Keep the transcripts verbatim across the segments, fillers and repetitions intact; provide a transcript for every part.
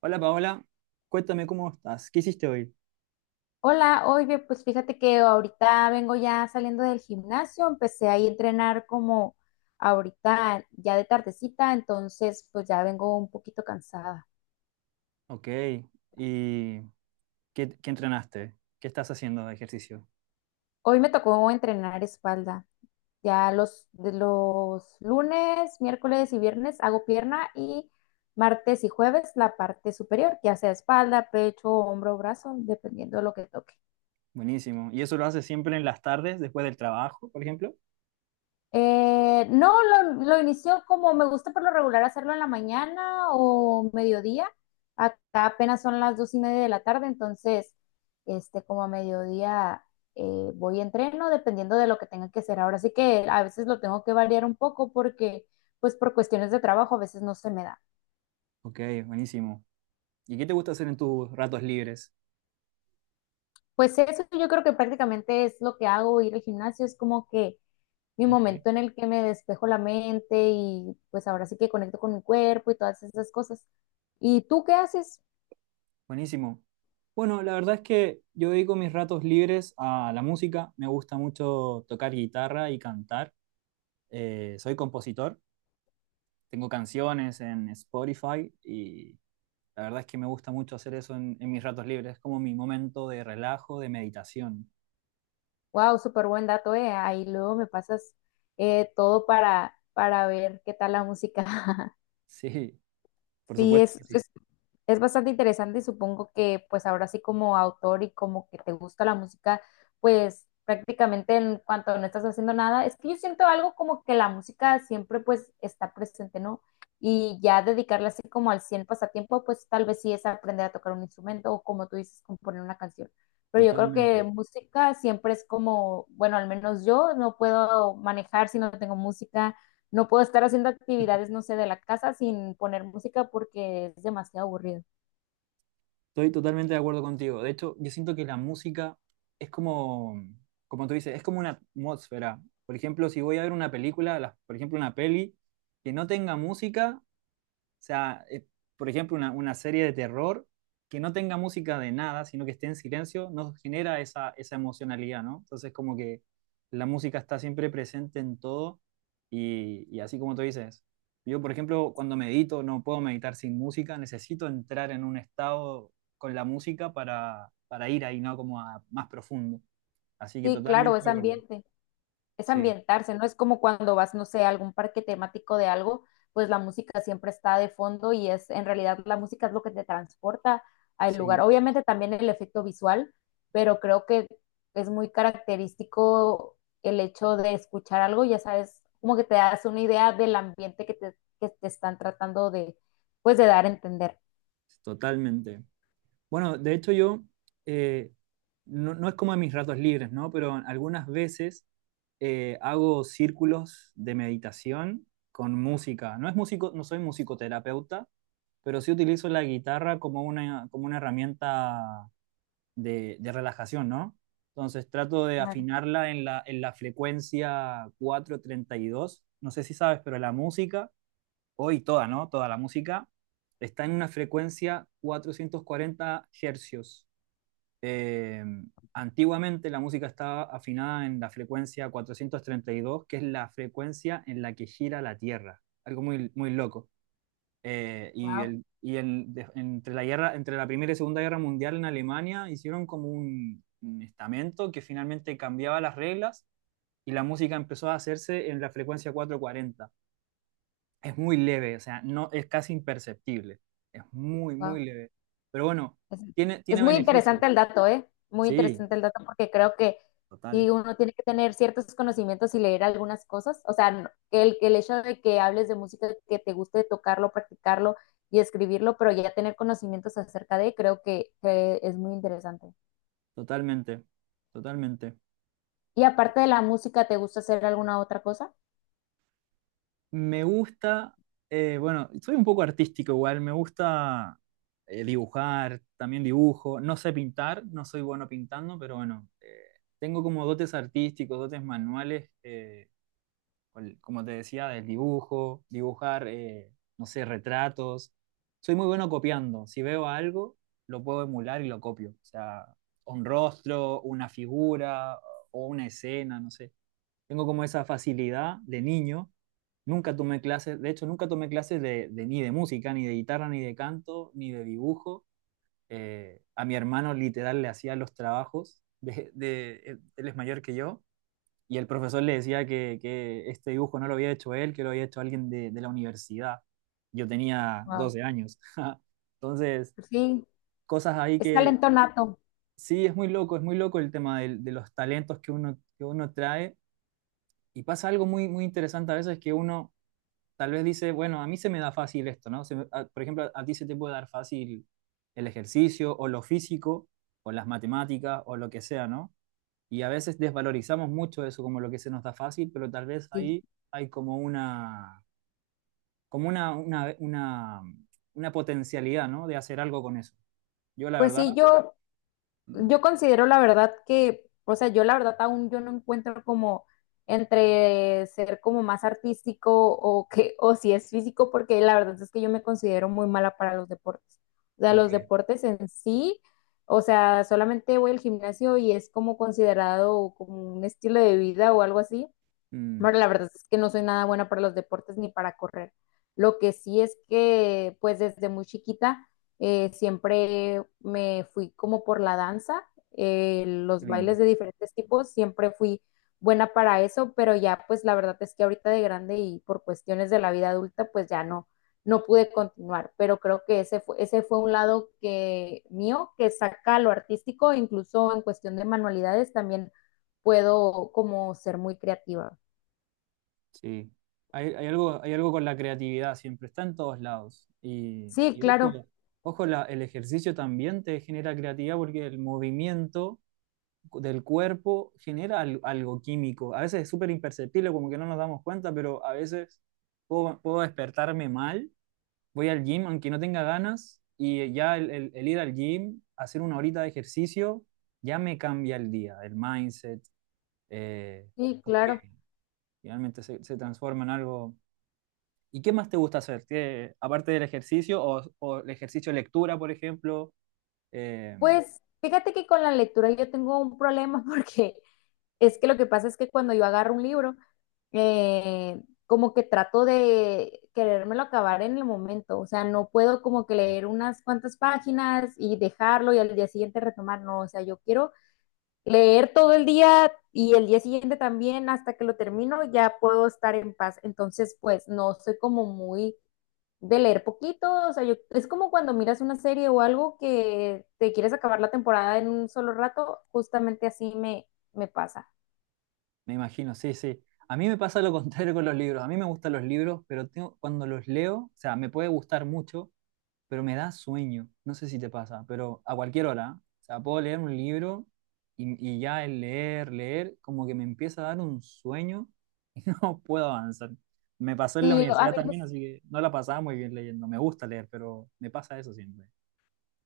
Hola Paola, cuéntame cómo estás. ¿Qué hiciste hoy? Hola, oye, pues fíjate que ahorita vengo ya saliendo del gimnasio, empecé ahí a entrenar como ahorita ya de tardecita, entonces pues ya vengo un poquito cansada. Ok, ¿y qué, qué entrenaste? ¿Qué estás haciendo de ejercicio? Hoy me tocó entrenar espalda. Ya los, de los lunes, miércoles y viernes hago pierna y martes y jueves la parte superior, ya sea espalda, pecho, hombro, brazo, dependiendo de lo que toque. Buenísimo. ¿Y eso lo haces siempre en las tardes, después del trabajo, por ejemplo? Eh, no, lo, lo inició como me gusta por lo regular hacerlo en la mañana o mediodía. Acá apenas son las dos y media de la tarde, entonces, este, como a mediodía eh, voy a entreno dependiendo de lo que tenga que hacer. Ahora sí que a veces lo tengo que variar un poco porque, pues, por cuestiones de trabajo a veces no se me da. Ok, buenísimo. ¿Y qué te gusta hacer en tus ratos libres? Pues eso yo creo que prácticamente es lo que hago, ir al gimnasio, es como que mi Ok, momento en el que me despejo la mente y pues ahora sí que conecto con mi cuerpo y todas esas cosas. ¿Y tú qué haces? buenísimo. Bueno, la verdad es que yo dedico mis ratos libres a la música. Me gusta mucho tocar guitarra y cantar. Eh, soy compositor. Tengo canciones en Spotify y la verdad es que me gusta mucho hacer eso en, en mis ratos libres. Es como mi momento de relajo, de meditación. Wow, súper buen dato, eh. Ahí luego me pasas eh, todo para, para ver qué tal la música. Sí, por Sí, supuesto es que sí. es Es bastante interesante y supongo que pues ahora sí como autor y como que te gusta la música, pues prácticamente en cuanto no estás haciendo nada, es que yo siento algo como que la música siempre pues está presente, ¿no? Y ya dedicarle así como al cien pasatiempo, pues tal vez sí es aprender a tocar un instrumento o como tú dices, componer una canción. Pero yo creo que Totalmente. música siempre es como, bueno, al menos yo no puedo manejar si no tengo música, no puedo estar haciendo actividades, no sé, de la casa sin poner música porque es demasiado aburrido. Estoy totalmente de acuerdo contigo. De hecho, yo siento que la música es como, como tú dices, es como una atmósfera. Por ejemplo, si voy a ver una película, las- por ejemplo, una peli que no tenga música. O sea, eh, por ejemplo, una, una serie de terror que no tenga música de nada, sino que esté en silencio, nos genera esa, esa emocionalidad, ¿no? Entonces, como que la música está siempre presente en todo y, y así como tú dices, yo, por ejemplo, cuando medito, no puedo meditar sin música, necesito entrar en un estado con la música para, para ir ahí, ¿no? Como a más profundo. Así que Sí, totalmente claro, es de acuerdo. ambiente, es Sí, ambientarse, ¿no? Es como cuando vas, no sé, a algún parque temático de algo, pues la música siempre está de fondo y es, en realidad la música es lo que te transporta al sí, lugar. Obviamente también el efecto visual, pero creo que es muy característico el hecho de escuchar algo, ya sabes, como que te das una idea del ambiente que te, que te están tratando de, pues de dar a entender. totalmente. Bueno, de hecho yo, eh, no, no es como en mis ratos libres, ¿no? Pero algunas veces eh, hago círculos de meditación con música. No es músico, no soy musicoterapeuta, pero sí utilizo la guitarra como una, como una herramienta de, de relajación, ¿no? Entonces trato de Claro. afinarla en la, en la frecuencia cuatrocientos treinta y dos. No sé si sabes, pero la música hoy toda, ¿no? Toda la música está en una frecuencia cuatrocientos cuarenta hercios. Eh, Antiguamente la música estaba afinada en la frecuencia cuatrocientos treinta y dos, que es la frecuencia en la que gira la Tierra. Algo muy, muy loco. Eh, y el, y el, de- entre, la guerra, entre la Primera y Segunda Guerra Mundial en Alemania hicieron como un, un estamento que finalmente cambiaba las reglas y la música empezó a hacerse en la frecuencia cuatrocientos cuarenta. Es muy leve, o sea, no, es casi imperceptible, es muy, Wow, muy leve. Pero bueno, Es, tiene, es tiene muy interesante beneficios. el dato, ¿eh? Muy Sí, interesante el dato porque creo que total, sí, uno tiene que tener ciertos conocimientos y leer algunas cosas. O sea, no- el, el hecho de que hables de música, que te guste tocarlo, practicarlo y escribirlo, pero ya tener conocimientos acerca de, creo que, que es muy interesante. totalmente, totalmente. Y aparte de la música, ¿te gusta hacer alguna otra cosa? Me gusta, eh, bueno, soy un poco artístico igual, me gusta eh, dibujar, también dibujo, no sé pintar, no soy bueno pintando, pero bueno, eh, tengo como dotes artísticos, dotes manuales. Eh, con- como te decía, del dibujo, dibujar, eh, no sé, retratos. Soy muy bueno copiando. Si veo algo, lo puedo emular y lo copio. O sea, un rostro, una figura o una escena, no sé. Tengo como esa facilidad de niño. Nunca tomé clases, de hecho, nunca tomé clases de, de- ni de música, ni de guitarra, ni de canto, ni de dibujo. Eh, a mi hermano literal le hacía los trabajos. De, de- él él es mayor que yo y el profesor le decía que, que este dibujo no lo había hecho él, que lo había hecho alguien de, de la universidad. Yo tenía Wow. doce años. Entonces, Sí, cosas ahí es que talento nato. sí, es muy loco, es muy loco el tema del- de, los talentos que uno, que uno trae. Y pasa algo muy, muy interesante a veces que uno tal vez dice, bueno, a mí se me da fácil esto, ¿no? Se me- a- por ejemplo, a ti se te puede dar fácil el ejercicio o lo físico o las matemáticas o lo que sea, ¿no? Y a veces desvalorizamos mucho eso como lo que se nos da fácil, pero tal vez Sí. ahí hay como una, como una, una, una, una potencialidad, ¿no? De hacer algo con eso. Yo la Pues verdad, sí, yo Mm, Yo considero la verdad que, o sea, yo la verdad aún yo no encuentro como entre ser como más artístico o que, o si es físico, porque la verdad es que yo me considero muy mala para los deportes. O sea, los ok, deportes en sí, o sea, solamente voy al gimnasio y es como considerado como un estilo de vida o algo así. mm, Bueno, la verdad es que no soy nada buena para los deportes ni para correr. Lo que sí es que, pues desde muy chiquita, eh, siempre me fui como por la danza, eh, qué los bailes lindo, de diferentes tipos, siempre fui buena para eso, pero ya, pues la verdad es que ahorita de grande y por cuestiones de la vida adulta, pues ya no, no pude continuar. Pero creo que ese fue, ese fue un lado que mío, que saca lo artístico, incluso en cuestión de manualidades, también puedo como ser muy creativa. sí. Hay, hay algo, hay algo con la creatividad, siempre está en todos lados. Y, Sí, y claro, ojo, ojo la- el ejercicio también te genera creatividad porque el movimiento del cuerpo genera al- algo químico. A veces es súper imperceptible, como que no nos damos cuenta, pero a veces puedo, puedo despertarme mal, voy al gym aunque no tenga ganas y ya el, el- el ir al gym, hacer una horita de ejercicio, ya me cambia el día, el mindset, eh, sí, que claro. realmente se, se transforma en algo. ¿Y qué más te gusta hacer? ¿Qué- ¿aparte del ejercicio o, o el ejercicio de lectura, por ejemplo? eh, Pues fíjate que con la lectura yo tengo un problema porque es que lo que pasa es que cuando yo agarro un libro, eh, como que trato de querérmelo acabar en el momento, o sea, no puedo como que leer unas cuantas páginas y dejarlo y al día siguiente retomar, no, o sea, yo quiero leer todo el día y el día siguiente también hasta que lo termino ya puedo estar en paz, entonces pues no soy como muy de leer poquito, o sea, yo, es como cuando miras una serie o algo que te quieres acabar la temporada en un solo rato, justamente así me, me pasa. Me imagino, sí, sí. A mí me pasa lo contrario con los libros. A mí me gustan los libros, pero tengo, cuando los leo, o sea, me puede gustar mucho, pero me da sueño. No sé si te pasa, pero a cualquier hora. ¿Eh? O sea, puedo leer un libro y, y ya el leer, leer, como que me empieza a dar un sueño y no puedo avanzar. Me pasó en la Sí, lo- a universidad mí lo- también, así que no la pasaba muy bien leyendo. Me gusta leer, pero me pasa eso siempre.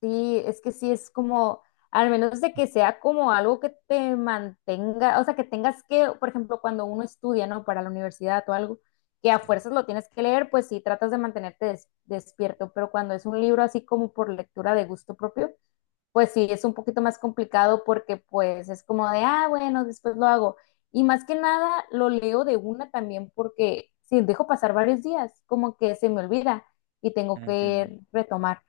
sí, es que sí es como, al menos de que sea como algo que te mantenga, o sea, que tengas que, por ejemplo, cuando uno estudia, ¿no? Para la universidad o algo, que a Sí, fuerzas lo tienes que leer, pues sí, tratas de mantenerte des- despierto, pero cuando es un libro así como por lectura de gusto propio, pues sí, es un poquito más complicado porque pues es como de, ah, bueno, después lo hago. Y más que nada lo leo de una también porque si dejo pasar varios días, como que se me olvida y tengo entiendo. que retomar.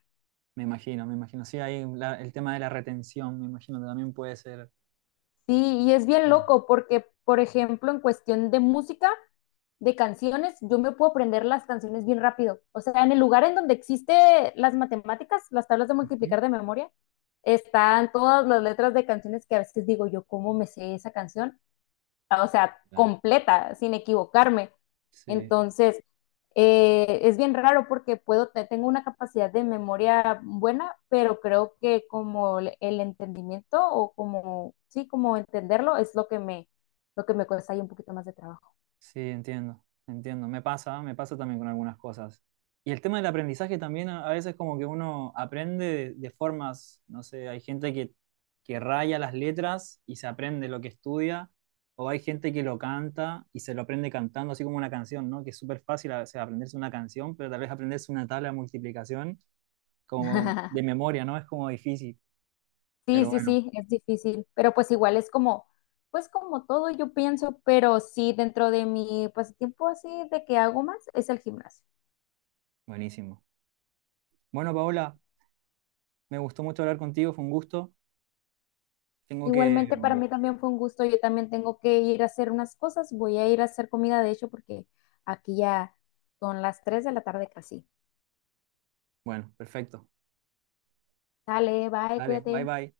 Me imagino, me imagino. Sí, ahí la- el tema de la retención, me imagino, que también puede ser. Sí, y es bien Sí. loco porque, por ejemplo, en cuestión de música, de canciones, yo me puedo aprender las canciones bien rápido. O sea, en el lugar en donde existe las matemáticas, las tablas de Ujú. multiplicar de memoria, están todas las letras de canciones que a veces digo yo, ¿cómo me sé esa canción? O sea, Total. completa, sin equivocarme. Sí, Entonces, eh, es bien raro porque puedo, te- tengo una capacidad de memoria buena, pero creo que como el el entendimiento o como, sí, como entenderlo es lo que me, lo que me, cuesta ahí un poquito más de trabajo. sí, entiendo, entiendo. Me pasa, me pasa también con algunas cosas. Y el tema del aprendizaje también a a veces como que uno aprende de, de formas, no sé, hay gente que, que raya las letras y se aprende lo que estudia, o hay gente que lo canta y se lo aprende cantando, así como una canción, ¿no? Que es súper fácil a veces aprenderse una canción, pero tal vez aprenderse una tabla de multiplicación como de memoria, ¿no? Es como difícil, Sí, pero sí, bueno, sí, es difícil, pero pues igual es como, pues como todo yo pienso, pero sí, dentro de mi pasatiempo así de que hago más es el gimnasio. buenísimo. Bueno, Paola, me gustó mucho hablar contigo, fue un gusto. Tengo que Igualmente para mí también fue un gusto, yo también tengo que ir a hacer unas cosas, voy a ir a hacer comida de hecho porque aquí ya son las tres de la tarde casi. bueno, perfecto. Dale, bye, Dale, bye cuídate. bye.